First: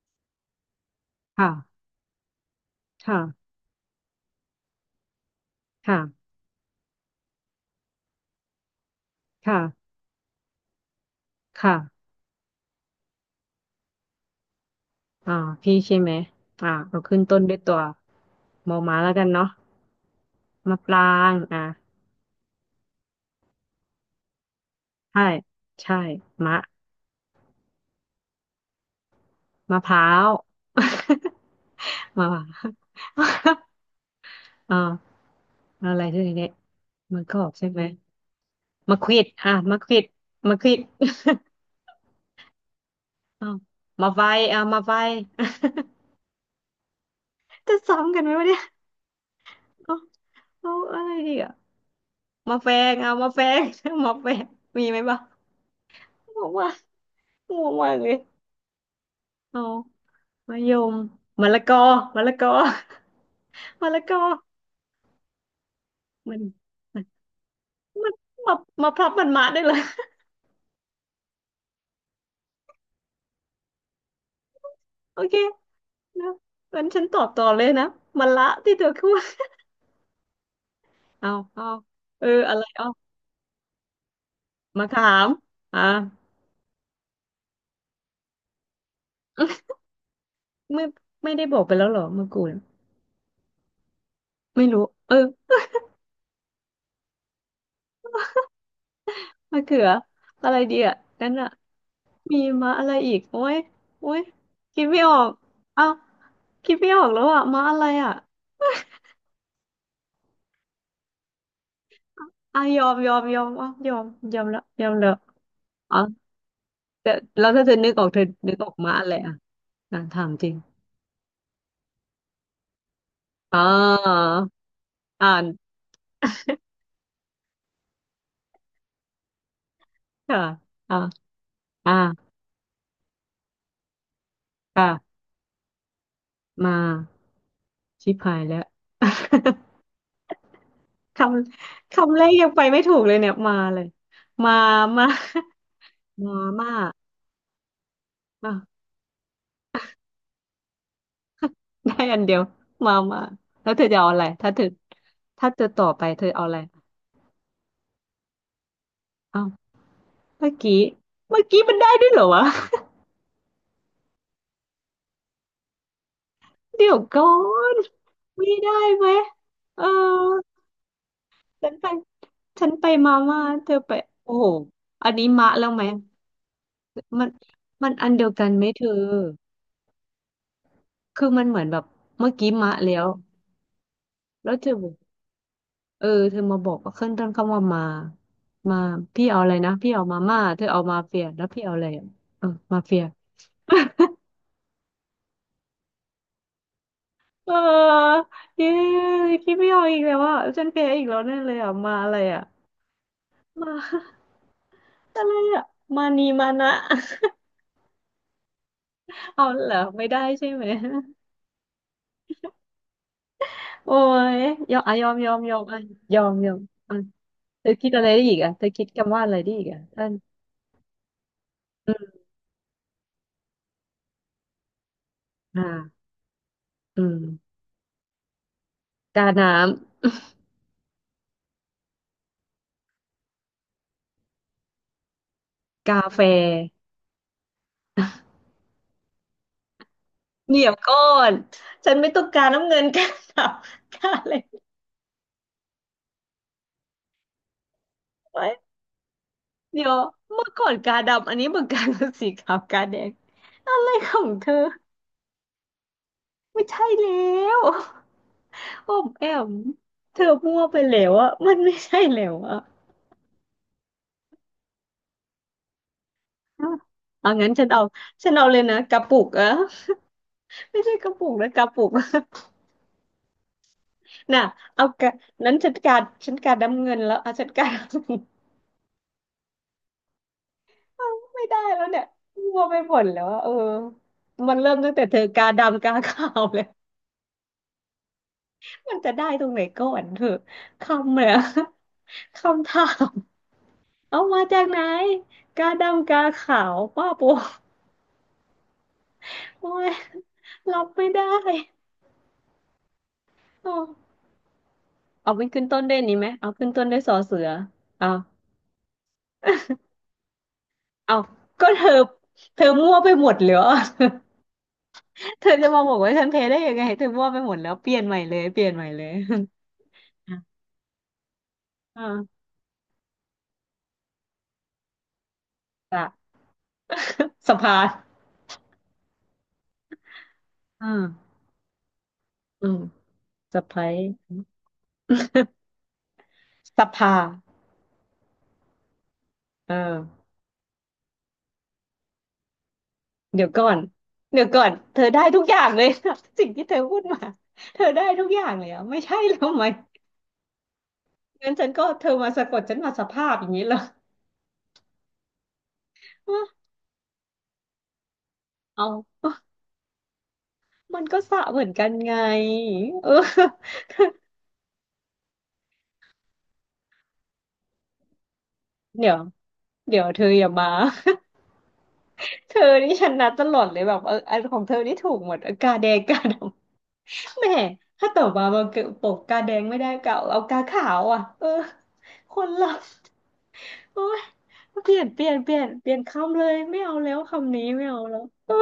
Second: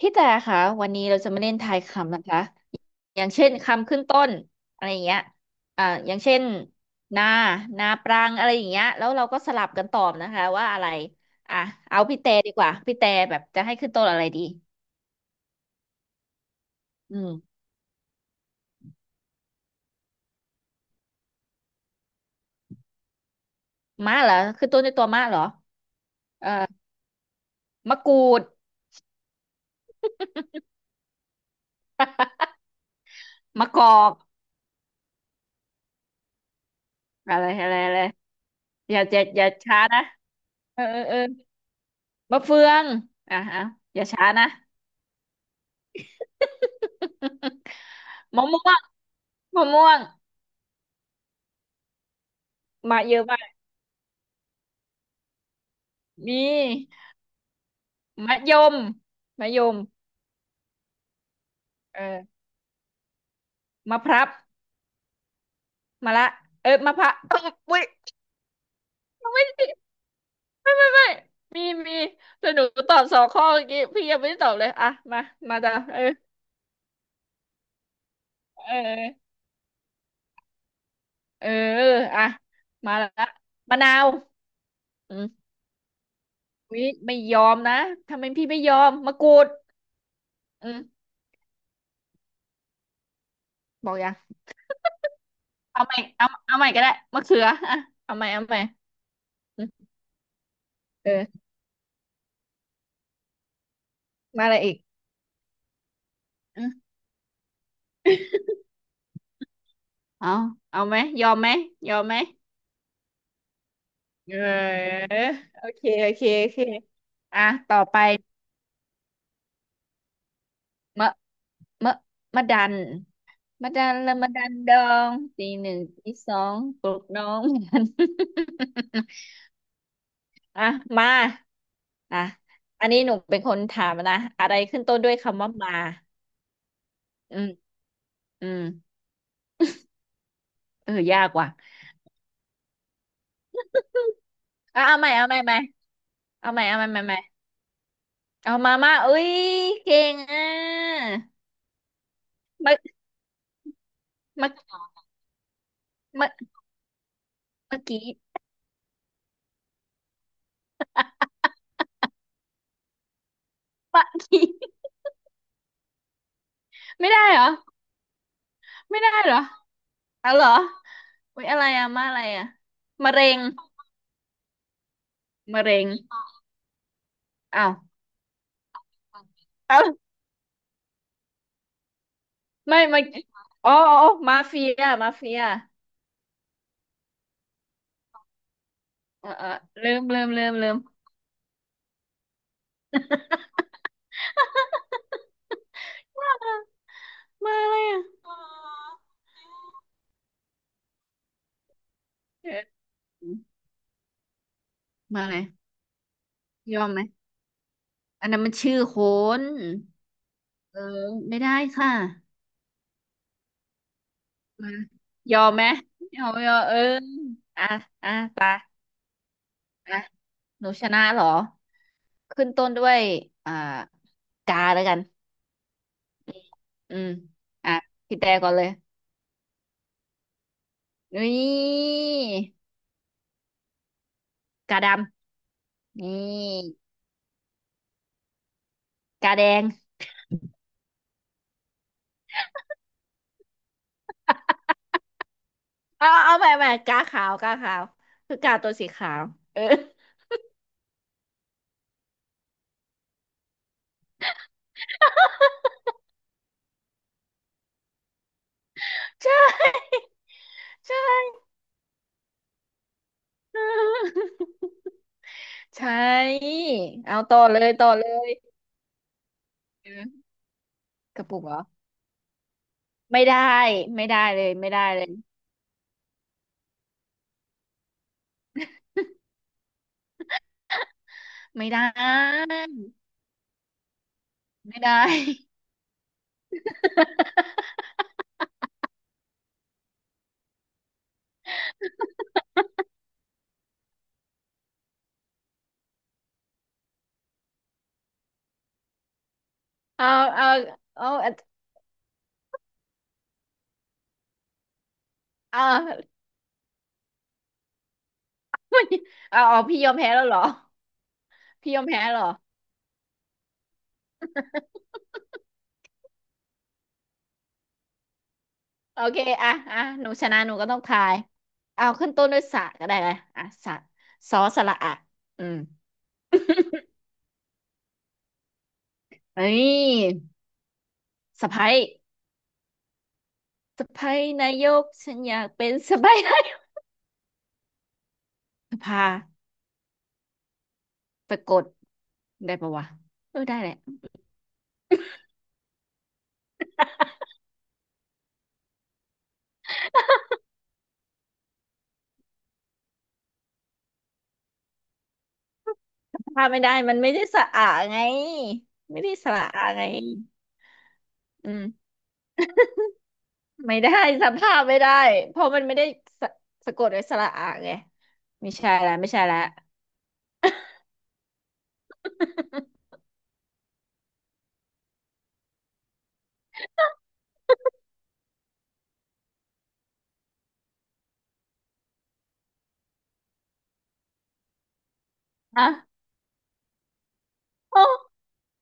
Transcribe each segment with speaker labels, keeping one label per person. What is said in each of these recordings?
Speaker 1: พี่แต่ค่ะวันนี้เราจะมาเล่นทา
Speaker 2: ค่ะ
Speaker 1: ยคำนะคะอย่างเช่
Speaker 2: ค่ะ
Speaker 1: นคำขึ้นต้นอะไรอย่างเงี้ยอย่าง
Speaker 2: ค่ะ
Speaker 1: เช่นนานาปรังอะไรอย่างเงี้ยแล้วเราก็สลับกัน
Speaker 2: ค่ะ
Speaker 1: ตอบนะคะว่าอะไรอ่ะ
Speaker 2: ค่ะ
Speaker 1: เอาพี่แต่ดีกว่าพี่แต่แบบจะให้ขึ้นต้นอะไรดี
Speaker 2: อ่าพี่ใช่ไหม เรา
Speaker 1: อื
Speaker 2: ขึ้น
Speaker 1: ม
Speaker 2: ต้นด้วยตัวมอม้าแล้วกันเนาะมะปราง
Speaker 1: มะเหรอขึ้นต้นด้วยตัว
Speaker 2: ใช่
Speaker 1: มะเหรอ
Speaker 2: ใช่
Speaker 1: เอ่อ
Speaker 2: มะ
Speaker 1: มะกรูด
Speaker 2: มะพร้าว มะพร้าว
Speaker 1: มะกอก
Speaker 2: อ่าอะไรด้วยเนี่ยมันก็
Speaker 1: อะ
Speaker 2: อ
Speaker 1: ไร
Speaker 2: อกใช่
Speaker 1: อะไร
Speaker 2: ไหม
Speaker 1: อะไรอ
Speaker 2: มะ
Speaker 1: ย่า
Speaker 2: ข
Speaker 1: อ
Speaker 2: วิ
Speaker 1: ย่า
Speaker 2: ด
Speaker 1: อย่า
Speaker 2: อ่ะ
Speaker 1: ช้า
Speaker 2: มะขวิ
Speaker 1: นะ
Speaker 2: ดมะขวิ
Speaker 1: เอ
Speaker 2: ด
Speaker 1: อเออเออ มะเฟืองอ่ะ
Speaker 2: อ้าว
Speaker 1: อ่ะอย่า
Speaker 2: มาไฟ
Speaker 1: ช้านะ
Speaker 2: อ่ะมาไฟ จะซ้ำกันไหม
Speaker 1: มะ
Speaker 2: วะเนี่ย
Speaker 1: ม่วงมะม่ว
Speaker 2: เอา
Speaker 1: ง
Speaker 2: เอาอะไรดีอ่ะมาแฟง
Speaker 1: มา
Speaker 2: เอา
Speaker 1: เยอะ
Speaker 2: มาแฟง มาแฟงมีไหมบ้าง
Speaker 1: มี
Speaker 2: บอกว่า งงมากเลย
Speaker 1: มะยมมะย
Speaker 2: เอา
Speaker 1: ม
Speaker 2: มะยมมะละกอ
Speaker 1: เอ
Speaker 2: มะละ
Speaker 1: อ
Speaker 2: กอ มะ
Speaker 1: มะ
Speaker 2: ละ
Speaker 1: พ
Speaker 2: ก
Speaker 1: ร้า
Speaker 2: อ
Speaker 1: วมะละ
Speaker 2: มัน
Speaker 1: เออมะ
Speaker 2: มั
Speaker 1: พ
Speaker 2: น
Speaker 1: ร้าวเอ้ย
Speaker 2: มันมามาพลับมัน
Speaker 1: อุ๊
Speaker 2: มาได้
Speaker 1: ย
Speaker 2: เลย
Speaker 1: ไม่ไม่ไม่ไม่ไมมีมีแต่หนูตอบสองข้อเมื่อกี้พี่ยังไม่ได้ตอบเลยอ่ะ
Speaker 2: โอ
Speaker 1: มา
Speaker 2: เค
Speaker 1: มาจ้ะเออ
Speaker 2: นะงั้นฉันตอบต่อเลยนะมะละ
Speaker 1: เอ
Speaker 2: ที่เธอ
Speaker 1: อ
Speaker 2: พูด เอา
Speaker 1: เออ
Speaker 2: เอา
Speaker 1: อ่ะ
Speaker 2: อะไรเอา
Speaker 1: มาละมะนาว
Speaker 2: มะขา
Speaker 1: อื
Speaker 2: ม
Speaker 1: ม
Speaker 2: อ่า
Speaker 1: วิไม่ยอมนะทำไมพี่ไม่ยอมมะกรูดอื ม
Speaker 2: ไม่ไม่ได้บอกไปแล้วเหรอมะกรูด
Speaker 1: บอกยัง
Speaker 2: ไม่รู้ เออ
Speaker 1: เอาใหม่เอาใหม่ก็ได้มะเขืออ่ะเอาใหม่
Speaker 2: มะ
Speaker 1: อืม
Speaker 2: เขืออะไรดีอ่ะนั่น
Speaker 1: เออ
Speaker 2: อ่ะมีมาอะไรอีกโอ้ยโอ้ย
Speaker 1: มาอะไรอีก
Speaker 2: คิดไม่ออกเอา
Speaker 1: อืม
Speaker 2: คิดไม่ออกแล้วอ่ะมาอะไรอ่ะ
Speaker 1: เอาเอาไหมยอมไหมยอมไหม
Speaker 2: อ่ะยอมยอมยอมอ่ะยอมย
Speaker 1: เอ
Speaker 2: อมแล้วยอ
Speaker 1: อ
Speaker 2: มแล้ว
Speaker 1: โอเค
Speaker 2: อ๋อ
Speaker 1: โอเคโอเค
Speaker 2: แต่
Speaker 1: อ่ะ
Speaker 2: แล้วถ้าเธ
Speaker 1: ต่
Speaker 2: อ
Speaker 1: อ
Speaker 2: นึก
Speaker 1: ไป
Speaker 2: ออกเธอนึกออกมาอะไรอ่ะอ่ะถามจริง
Speaker 1: มะมะมะดัน
Speaker 2: อ๋อ
Speaker 1: มะดันละมะดันดอง
Speaker 2: อ่าน
Speaker 1: ตีหนึ่งตีสองปลุกน้องมัน
Speaker 2: ค่ะ
Speaker 1: อ่ะ
Speaker 2: อ่า
Speaker 1: มา
Speaker 2: อ่า
Speaker 1: อ่ะอันนี้หนูเป็นคนถามนะอะไรขึ้น
Speaker 2: ค่ะ
Speaker 1: ต้นด้วยคำว่ามา
Speaker 2: มา
Speaker 1: อืม
Speaker 2: ชิบหาย
Speaker 1: อื
Speaker 2: แล้
Speaker 1: ม
Speaker 2: ว
Speaker 1: เออ
Speaker 2: ค
Speaker 1: ยากว่ะ
Speaker 2: คำแรกยังไปไม่ถูกเลยเนี่ยมาเลยมา
Speaker 1: อ่ะเอา
Speaker 2: มา
Speaker 1: ใหม่เอาใหม่
Speaker 2: มา
Speaker 1: เอาใหม่
Speaker 2: มา
Speaker 1: เอาใหม่
Speaker 2: มา
Speaker 1: เอามาเอ้ยเก่งอ่ะ
Speaker 2: ได้อันเดียว
Speaker 1: เมา
Speaker 2: มาแล้วเธอจะเอาอะไร
Speaker 1: มา
Speaker 2: ถ้าเธอต่อไปเธอ
Speaker 1: มา
Speaker 2: เอาอะไร
Speaker 1: เมื่อกี้
Speaker 2: อ้าวเมื่อกี้เมื่อกี้มันได้ด้วยเหรอวะ
Speaker 1: ะกี้
Speaker 2: เดี๋ยว
Speaker 1: ไม่
Speaker 2: ก่อ
Speaker 1: ได้เหรอ
Speaker 2: นไม่ได้
Speaker 1: ไม่
Speaker 2: ไหม
Speaker 1: ได้เหรอ
Speaker 2: เออ
Speaker 1: อ๋อเหรออุ้ยอะไร
Speaker 2: ฉันไป
Speaker 1: อะมาอะไรอะ
Speaker 2: ฉันไป
Speaker 1: มะ
Speaker 2: มา
Speaker 1: เร็
Speaker 2: ม่า
Speaker 1: ง
Speaker 2: เธอไปโอ้โหอันนี้มะ
Speaker 1: มะ
Speaker 2: แล้ว
Speaker 1: เร็
Speaker 2: ไหม
Speaker 1: ง
Speaker 2: มัน
Speaker 1: อ้าว
Speaker 2: มันอันเดียวกันไหมเธอ
Speaker 1: อ้าว
Speaker 2: คือมันเหมือนแบบเมื่อกี้มะ
Speaker 1: ไม่
Speaker 2: แล้
Speaker 1: มา
Speaker 2: ว
Speaker 1: อ๋อมา
Speaker 2: แล้ว
Speaker 1: เฟี
Speaker 2: เธอ
Speaker 1: ย
Speaker 2: บอก
Speaker 1: มาเฟีย
Speaker 2: เออเธอมาบอกว่าขึ้นต้นคำว่ามามาพี่
Speaker 1: เออ
Speaker 2: เอา
Speaker 1: เอ
Speaker 2: อะ
Speaker 1: อ
Speaker 2: ไรนะ
Speaker 1: ลื
Speaker 2: พี่
Speaker 1: ม
Speaker 2: เอามา
Speaker 1: ลืม
Speaker 2: ม่า
Speaker 1: ลืม
Speaker 2: เธอ
Speaker 1: ลืม
Speaker 2: เอามาเฟียแล้วพี่เอาอะไรอะเออมาเฟีย
Speaker 1: มา
Speaker 2: เ
Speaker 1: มาอะไรอะ
Speaker 2: ออเย้พี่ไม่เอาอีกแล้วอ่ะฉันแพ้อีกแล้วแน่เลยอ่ะมาอะไรอ่ะ
Speaker 1: เออ
Speaker 2: มา
Speaker 1: มา
Speaker 2: อะ
Speaker 1: อะ
Speaker 2: ไร
Speaker 1: ไร
Speaker 2: อะมานีมานะ
Speaker 1: ยอมไหม อันนั้นมันชื่อโค
Speaker 2: เอา
Speaker 1: น
Speaker 2: เหรอไม่ได้ใช่ไหม
Speaker 1: เออไม่ได้ค่ะ
Speaker 2: โอ้ย
Speaker 1: มา
Speaker 2: ยอมอะยอมยอ
Speaker 1: ย
Speaker 2: ม
Speaker 1: อม
Speaker 2: ยอ
Speaker 1: ไหม
Speaker 2: มอะย
Speaker 1: ย
Speaker 2: อ
Speaker 1: อ
Speaker 2: ม
Speaker 1: ม
Speaker 2: ย
Speaker 1: ย
Speaker 2: อ
Speaker 1: อ
Speaker 2: ม
Speaker 1: มเออ
Speaker 2: อ่ะ
Speaker 1: อ่ะ
Speaker 2: เธอคิดอะไร
Speaker 1: อ่ะ
Speaker 2: ได้อีก
Speaker 1: ตา
Speaker 2: อ่ะเธอคิดคำว่าอะไรได้อีกอ่ะ
Speaker 1: อ่ะ
Speaker 2: ท่าน
Speaker 1: หนูชนะเหรอ
Speaker 2: อืม
Speaker 1: ขึ้นต้นด้วยอ่ากาแล้วกัน
Speaker 2: อ่า
Speaker 1: อื
Speaker 2: อื
Speaker 1: ม
Speaker 2: ม
Speaker 1: อ่ะพี่แต่ก่อนเลย
Speaker 2: กาน้
Speaker 1: นี่กาด
Speaker 2: ำ
Speaker 1: ำ
Speaker 2: กา
Speaker 1: นี่
Speaker 2: แฟ
Speaker 1: กาแดง
Speaker 2: เดี๋ยวก่อนฉันไม่ต้องการน้ำเงิน กาดำกาอะไร
Speaker 1: เอาเอาใหม่กาขาวคือ
Speaker 2: ไว้
Speaker 1: กาตัวสีขาวเออ
Speaker 2: เดี๋ยวเมื่อก่อนกาดำอันนี้เมื่อ ก่อนสีขาวกาแดงอะไรของเธอไม่ใช่แล้ว อ้อม แอ
Speaker 1: ใช
Speaker 2: ม
Speaker 1: ่
Speaker 2: เธอมั่วไป
Speaker 1: ใช
Speaker 2: แล้วอะ
Speaker 1: ่
Speaker 2: มันไม่ใช่แล้วอะ
Speaker 1: ใช่เอา
Speaker 2: เอา
Speaker 1: ต่อ
Speaker 2: งั้น
Speaker 1: เล
Speaker 2: ฉัน
Speaker 1: ย
Speaker 2: เอา
Speaker 1: ต่อเล
Speaker 2: ฉั
Speaker 1: ย
Speaker 2: นเอาเลยนะกระปุกอะ
Speaker 1: เออ
Speaker 2: ไม่ใช่กระ
Speaker 1: ก
Speaker 2: ปุ
Speaker 1: ระ
Speaker 2: ก
Speaker 1: ปุก
Speaker 2: นะ
Speaker 1: เหร
Speaker 2: ก
Speaker 1: อ
Speaker 2: ระปุก
Speaker 1: ไม่ได้ไม่ได้
Speaker 2: น่ะ
Speaker 1: เลยไม่ได้
Speaker 2: เอา
Speaker 1: เล
Speaker 2: ก
Speaker 1: ย
Speaker 2: ระนั้นฉันการฉันการน้ำเงินแล้วเอาฉันการเอา ไม่ได้
Speaker 1: ไม่ได้
Speaker 2: แล้วเนี่ยมั่วไปหมดแล้วอะเออมันเริ่ม
Speaker 1: ไม่
Speaker 2: ตั้
Speaker 1: ได้
Speaker 2: งแต่เธอกาดำกาขาวเลย มันจะได้ตรงไหนก่อนเถอะคำเนี่ยคำถามเอามาจากไหนกาดำกาขาวป้าโปโอ้ย
Speaker 1: เอาเอา
Speaker 2: รับไม่
Speaker 1: เอา
Speaker 2: ได้ โอ้เอาเป็น
Speaker 1: เอ
Speaker 2: ขึ้นต้นด้วย
Speaker 1: า
Speaker 2: นี้ไหมเอาขึ้นต้นด้วยสอเสือเอา
Speaker 1: เอาเอาพี่ยอมแพ้แล้วเหรอ
Speaker 2: เอาก็
Speaker 1: พี่ย
Speaker 2: เธ
Speaker 1: อม
Speaker 2: อ
Speaker 1: แพ้เหรอ
Speaker 2: เธอมั่วไปหมดเลยอ่ะ เธอจะมาบอกว่าฉันเพ้ได้ยังไงเธอมั่วไปหมดแล้วเปลี่ยนใหม่เลยเปลี่ยนใหม่
Speaker 1: โอ
Speaker 2: เลย
Speaker 1: เคอ่ะอ่ะหนูช
Speaker 2: อ่ะ
Speaker 1: นะหนูก็ต้องทายเอา
Speaker 2: อ่
Speaker 1: ขึ้นต้นด้
Speaker 2: า
Speaker 1: วยสระก็ได้ไงอ่ะสระสอสระอะอืม
Speaker 2: สะ สภา
Speaker 1: นี่
Speaker 2: อ่า
Speaker 1: สะใภ้
Speaker 2: อืมสะไพร
Speaker 1: สะใภ้นายกฉันอยากเป็ นสะใภ้นายก
Speaker 2: สภา
Speaker 1: สภา
Speaker 2: เออ
Speaker 1: ไปกดได้ปะวะเออ
Speaker 2: เดี๋ยว
Speaker 1: ได้
Speaker 2: ก่อ
Speaker 1: แหละ
Speaker 2: นเดี๋ยวก่อนเธอได้ทุกอย่างเลย สิ่งที่เธอพูดมาเธอได้ทุกอย่างเลยอ่ะไม่ใช่แล้วไหมงั้นฉันก็เธอมาสะกดฉันมาสภาพอย่างนี้เหรอ
Speaker 1: สภาไม่ได้มันไม่ได้สระอะไง
Speaker 2: เอ
Speaker 1: ไม่ได้ส
Speaker 2: า
Speaker 1: ระอะไง
Speaker 2: มันก็สระ
Speaker 1: อื
Speaker 2: เหมือนกั
Speaker 1: ม
Speaker 2: นไงเออ
Speaker 1: ไม่ได้สภาพไม่ได้เพราะมันไม่ได้สะสะกดด้วยสระอะไงไม่ใช่แล้วไม่
Speaker 2: เดี๋ยว
Speaker 1: ใช่แล้ว
Speaker 2: เดี๋ยวเธออย่ามา เธอนี่ชนะตลอดเลยแบบเอออันของเธอนี่ถูกหมดเออกาแดงกาดำ แหมถ้าต่อมามาเกิดปกกาแดงไม่ได้ก็เอาเอากาขาวอ่ะเออคนละโอ้ยเปลี่ยนเปลี่ยนเปลี่ยนเปลี่ย
Speaker 1: อ่ะ
Speaker 2: นคำเลยไม่เอาแล้วคำนี้
Speaker 1: โอ้
Speaker 2: ไม่เอาแล้ว เออ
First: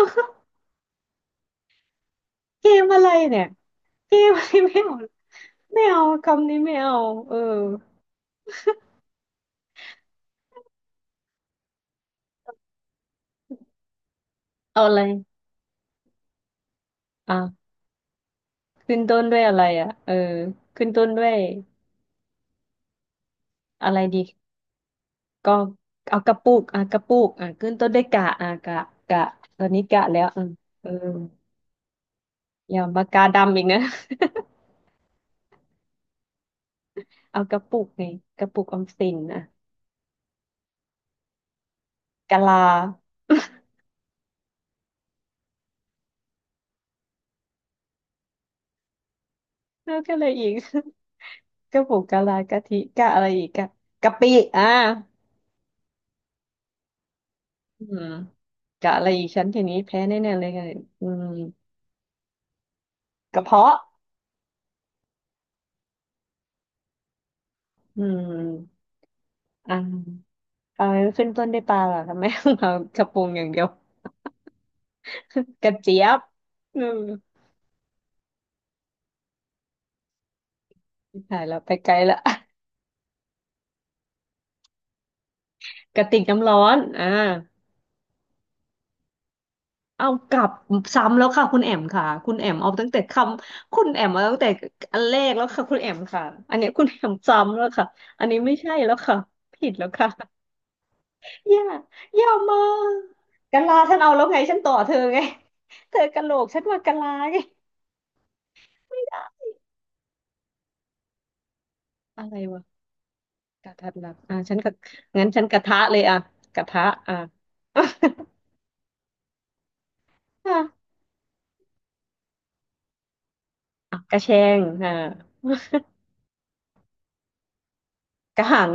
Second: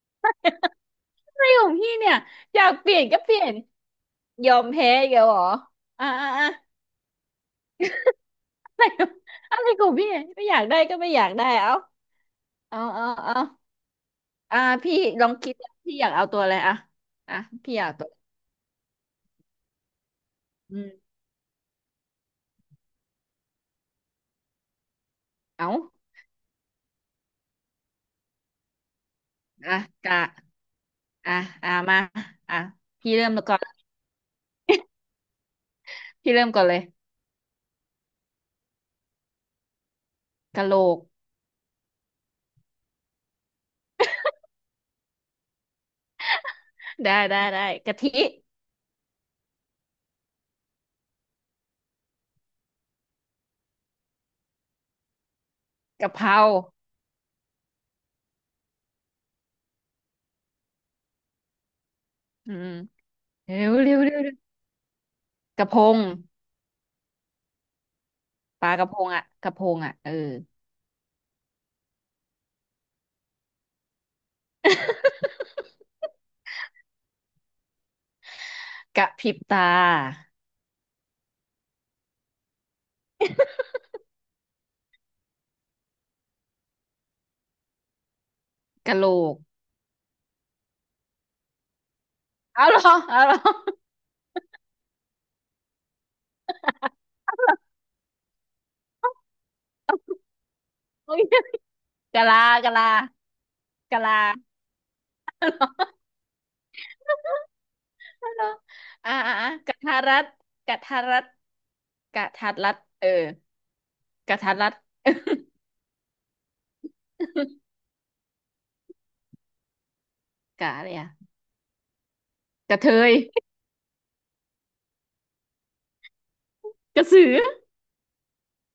Speaker 1: อะไรของพี่เนี่ยอยา
Speaker 2: เก
Speaker 1: ก
Speaker 2: ม
Speaker 1: เปลี่
Speaker 2: อะ
Speaker 1: ยน
Speaker 2: ไร
Speaker 1: ก็เป
Speaker 2: เนี่
Speaker 1: ลี่
Speaker 2: ย
Speaker 1: ยน
Speaker 2: เกมอะ
Speaker 1: ย
Speaker 2: ไร
Speaker 1: อม
Speaker 2: ไม่
Speaker 1: แพ้
Speaker 2: เอา
Speaker 1: อีกแล้วเหรอ
Speaker 2: ไม่เอา
Speaker 1: อ่า
Speaker 2: คำนี้ไม่เอาเออ
Speaker 1: อะไรอะไรของพี่เนี่ยไม่อยากได้ก็ไม่อยากได้เอาอ่า
Speaker 2: เอาอะ
Speaker 1: พี่
Speaker 2: ไร
Speaker 1: ลองคิดพี่อยากเอาตัวอะไรอ่ะอ่ะ
Speaker 2: อ่ะ
Speaker 1: พี่อยากตัว
Speaker 2: ขึ้นต้นด้วยอะไรอ่ะเออ
Speaker 1: อื
Speaker 2: ขึ้นต้
Speaker 1: ม
Speaker 2: นด้วยอะไรดีก็
Speaker 1: เอา
Speaker 2: เอากระปุกอ่ะกระปุกอ่ะขึ้นต้นด้วยกะอ่ะกะตอน
Speaker 1: อ่ะ
Speaker 2: นี้กะ
Speaker 1: กะ
Speaker 2: แล้วอ่ะเออ
Speaker 1: อ่ะอ่ะมาอ่ะ
Speaker 2: อย่าปาก
Speaker 1: พี่
Speaker 2: กา
Speaker 1: เริ่มก่
Speaker 2: ดำ
Speaker 1: อ
Speaker 2: อีก
Speaker 1: น
Speaker 2: นะ
Speaker 1: พี่เริ่มก่อนเลย
Speaker 2: เอากระปุกไงกระปุกออมสินอ่ะ
Speaker 1: กะโหลก
Speaker 2: กะลา
Speaker 1: ได้กะทิ
Speaker 2: แล้วก็อะไรอีก กระปุกกะลากะทิกะอะไรอีกกะกะปิอ่ะ
Speaker 1: กะเพรา
Speaker 2: อืมกะอะไรอีกฉันทีนี้แพ้แน่ๆเลยไงอืม
Speaker 1: อืม
Speaker 2: กระ
Speaker 1: เร็ว
Speaker 2: เพาะ
Speaker 1: เร็วเร็วเร็วกระพง
Speaker 2: อื
Speaker 1: ปลาก
Speaker 2: ม
Speaker 1: ระพงอ่ะกระพ
Speaker 2: อ่
Speaker 1: งอ่ะเออ
Speaker 2: ะเออขึ้นต้นด้วยปลาเหรอทำไม เรากระปรุงอย่างเดียว กระเจี๊ยบอืม
Speaker 1: กระพริบตา
Speaker 2: ถ่ายแล้วไปไกลละ กระติกน้ำร้อน
Speaker 1: กะโหลก
Speaker 2: เอากลับซ้ำแล้วค่ะคุณแอมค่ะคุณแอม
Speaker 1: เอา
Speaker 2: เอา
Speaker 1: เหร
Speaker 2: ตั้ง
Speaker 1: อ
Speaker 2: แต่ค
Speaker 1: เอาเหรอ
Speaker 2: ำคุณแอมเอาตั้งแต่อันแรกแล้วค่ะคุณแอมค่ะอันเนี้ยคุณแอมซ้ำแล้วค่ะอันนี้ไม่ใช่แล้วค่ะผิดแล้วค่ะ
Speaker 1: โอ้ย
Speaker 2: อย่าอ
Speaker 1: กะ
Speaker 2: ย่า
Speaker 1: ลา
Speaker 2: มา
Speaker 1: กะลา
Speaker 2: กะลาฉัน
Speaker 1: กะ
Speaker 2: เอา
Speaker 1: ลา
Speaker 2: แล้วไงฉันต่อเธอไง เธ
Speaker 1: เ
Speaker 2: อกะโหลกฉันว่ากะลาไง
Speaker 1: อาเหรอ
Speaker 2: ไม่
Speaker 1: เอา
Speaker 2: ได้
Speaker 1: เหรอกะทารัด กะทารัด
Speaker 2: อะ
Speaker 1: กะ
Speaker 2: ไร
Speaker 1: ทัดรัด
Speaker 2: วะ
Speaker 1: เออ
Speaker 2: กะทัดรัดอ่ะ
Speaker 1: กะทั
Speaker 2: ฉั
Speaker 1: ด
Speaker 2: นก็
Speaker 1: รัด
Speaker 2: งั้นฉันกระทะเลยอ่ะกระทะอ่ะ
Speaker 1: กะอะ ไรอะกะเทย
Speaker 2: กระแชง
Speaker 1: กระสือ
Speaker 2: กระหัง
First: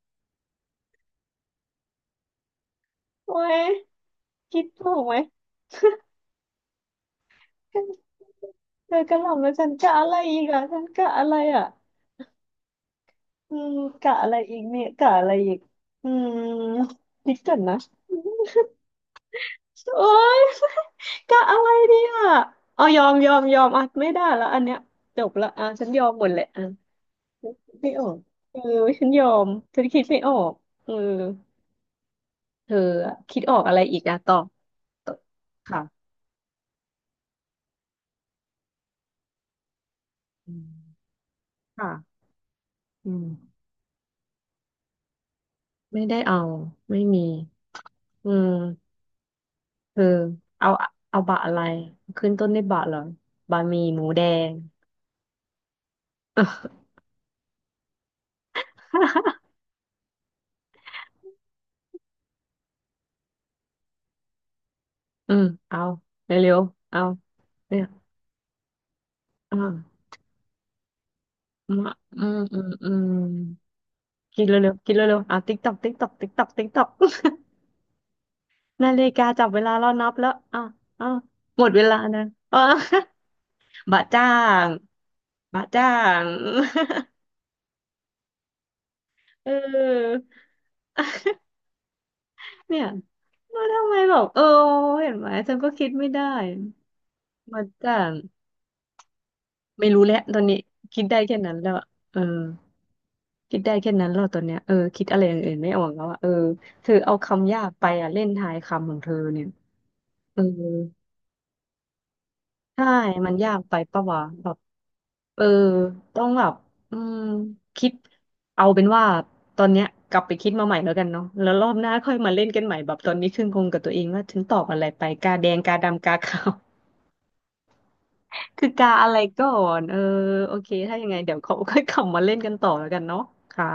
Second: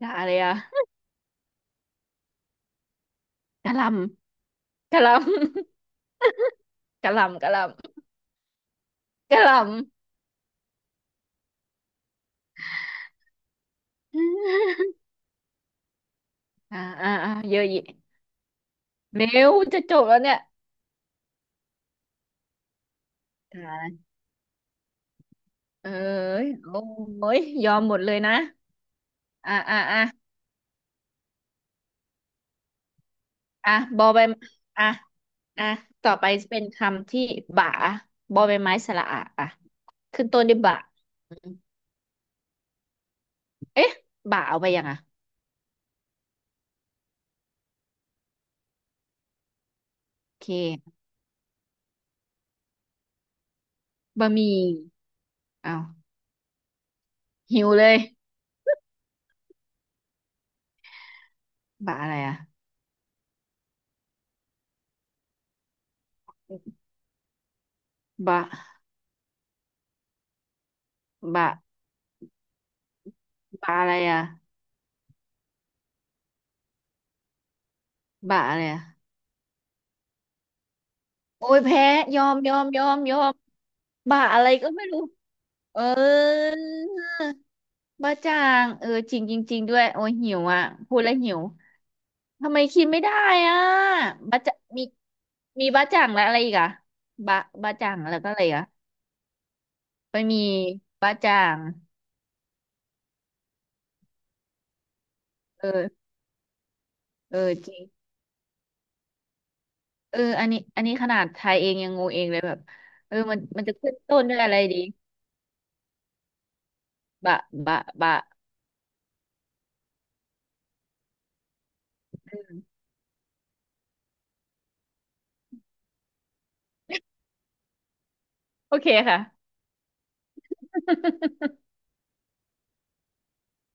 Speaker 1: กะอะไรอะ
Speaker 2: โอ้ย
Speaker 1: กะหล
Speaker 2: คิดถู
Speaker 1: ำ กะ
Speaker 2: ก
Speaker 1: ห
Speaker 2: ไหม
Speaker 1: ลำ กะหลำกะหลำ
Speaker 2: เธอกระห
Speaker 1: กะ
Speaker 2: ล่ำ
Speaker 1: ห
Speaker 2: แล้ว
Speaker 1: ลำ
Speaker 2: ฉันกะอะไรอีกอ่ะฉันกะอะไรอ่ะอืมกะอะไรอีกเนี่ย กะอะไรอีกอืมคิดก่
Speaker 1: เย
Speaker 2: อน
Speaker 1: อะ
Speaker 2: นะ
Speaker 1: แีะเร็วจะจ
Speaker 2: โอ้
Speaker 1: บแล้วเนี่ย
Speaker 2: ยกะอะไรดีอ่ะเอายอมยอมย
Speaker 1: อ่
Speaker 2: อมอ่ะ
Speaker 1: า
Speaker 2: ไม่ได้แล้วอันเนี้ยจบละอ่ะฉัน
Speaker 1: เอ้
Speaker 2: ยอมหมดแหละ
Speaker 1: ย
Speaker 2: อ่ะ
Speaker 1: โอ้ย
Speaker 2: คิ
Speaker 1: ยอ
Speaker 2: ด
Speaker 1: ม
Speaker 2: ไม่
Speaker 1: หมด
Speaker 2: ออ
Speaker 1: เลย
Speaker 2: ก
Speaker 1: นะ
Speaker 2: เออฉันยอม
Speaker 1: อ่าอ่า
Speaker 2: ฉัน
Speaker 1: อ่า
Speaker 2: คิดไม่ออกเออเธออะคิดออก
Speaker 1: อ่ะ
Speaker 2: อะไรอี
Speaker 1: บ
Speaker 2: ก
Speaker 1: อ
Speaker 2: อ่ะ
Speaker 1: ใบ
Speaker 2: ตอบ
Speaker 1: อ่ะ
Speaker 2: ตอบ
Speaker 1: อ่ะ
Speaker 2: ค่ะ
Speaker 1: ต่อไปเป็นคำที่บ่าบอใบไม้สระอะอ่ะขึ้นต้น
Speaker 2: อื
Speaker 1: ด้วยบ่า
Speaker 2: ม
Speaker 1: อืม
Speaker 2: ค่ะ อืม
Speaker 1: เอ๊ะบ่าเอาไปยังอ่ะ
Speaker 2: ไม่ได้เอาไม่มีอืมเออ
Speaker 1: โอเ
Speaker 2: เอา
Speaker 1: ค
Speaker 2: เอาบะอะไรขึ้นต้นด้วยบะเหรอบะหมี่หมูแด
Speaker 1: บะห
Speaker 2: ง
Speaker 1: มี่เอาหิวเลย บ่าอะไรอ่ะ
Speaker 2: อืมเอาเร็วๆเอาเนี่ย
Speaker 1: บ่า
Speaker 2: อ่า
Speaker 1: บ่า
Speaker 2: อืมาอืม
Speaker 1: บ่าอะไรอ่ะ
Speaker 2: กินเร็วๆกินเร็วๆอ่ะติ๊กตอกติ๊กตอกติ๊กตอกติ๊กตอก
Speaker 1: บ่าอะไรอ่ะ
Speaker 2: นาฬิกาจับเวลาเรานับแล้วอ่ะอ่ะ
Speaker 1: โอ้ย
Speaker 2: หมดเว
Speaker 1: แพ้
Speaker 2: ลา
Speaker 1: ย
Speaker 2: นะ
Speaker 1: อมยอ
Speaker 2: อ่ะ
Speaker 1: มยอมยอม
Speaker 2: บะ
Speaker 1: บ้า
Speaker 2: จ้า
Speaker 1: อะไร
Speaker 2: ง
Speaker 1: ก็ไม่รู้
Speaker 2: บะ
Speaker 1: เออ
Speaker 2: จ้าง
Speaker 1: บ้าจางเออจริงจ
Speaker 2: เอ
Speaker 1: ริงๆด้วยโอ้ย
Speaker 2: อ
Speaker 1: หิวอ่ะพูดแล้วหิ วทำไม
Speaker 2: เนี่
Speaker 1: คิ
Speaker 2: ย
Speaker 1: ดไม่ได้อ่ะ
Speaker 2: แล้ว่าทำไมแบบเอ
Speaker 1: บ้า
Speaker 2: อ
Speaker 1: จะมี
Speaker 2: เห็นไหมฉัน
Speaker 1: มี
Speaker 2: ก็
Speaker 1: บ้า
Speaker 2: คิด
Speaker 1: จา
Speaker 2: ไม่
Speaker 1: งแล้ว
Speaker 2: ได้
Speaker 1: อะไรอีกอ่ะบ้า
Speaker 2: มัน
Speaker 1: บ้าจา
Speaker 2: จะ
Speaker 1: งแล้วก็อะไรอีกอ่ะ
Speaker 2: ไม่รู้แห
Speaker 1: ไป
Speaker 2: ละต
Speaker 1: มี
Speaker 2: อนนี้คิด
Speaker 1: บ้า
Speaker 2: ได้
Speaker 1: จา
Speaker 2: แค่นั้น
Speaker 1: ง
Speaker 2: แล้วอะเออคิดได้แค่นั้นแล้วตอนเนี้ยเออคิดอะไรอย่างอื่น
Speaker 1: เอ
Speaker 2: ไม่ออก
Speaker 1: อ
Speaker 2: แล้วอะเออเธอเอา
Speaker 1: เออ
Speaker 2: คำยา
Speaker 1: จ
Speaker 2: ก
Speaker 1: ริง
Speaker 2: ไปอะเล่นทายคำของเธอเนี่ย
Speaker 1: เออ
Speaker 2: เออ
Speaker 1: อันนี้ขนาดไทยเองยังงงเองเลยแบบ
Speaker 2: ใช่
Speaker 1: เออ
Speaker 2: มัน
Speaker 1: มัน
Speaker 2: ยาก
Speaker 1: มันจะ
Speaker 2: ไป
Speaker 1: ขึ้น
Speaker 2: ปะ
Speaker 1: ต้
Speaker 2: วะ
Speaker 1: นด้วย
Speaker 2: แบ
Speaker 1: อะไร
Speaker 2: บ
Speaker 1: ดี
Speaker 2: เออต้องแบบอืม
Speaker 1: บะบะ
Speaker 2: คิด
Speaker 1: บะ
Speaker 2: เอาเป็นว่าตอนเนี้ยกลับไปคิดมาใหม่แล้วกันเนาะแล้วรอบหน้าค่อยมาเล่นกันใหม่แบบตอนนี้ขึ้นคงกับตัวเองว่าฉันตอบอะไรไปกาแดงกาดำกาขาว คือ
Speaker 1: โอเค
Speaker 2: กาอะไร
Speaker 1: ค่ะ
Speaker 2: ก่อน เออ โอเค ถ้ายังไงเดี๋ยวเขา ค่อยกลับมาเล่นกันต่อแล้วกันเนาะค่ะ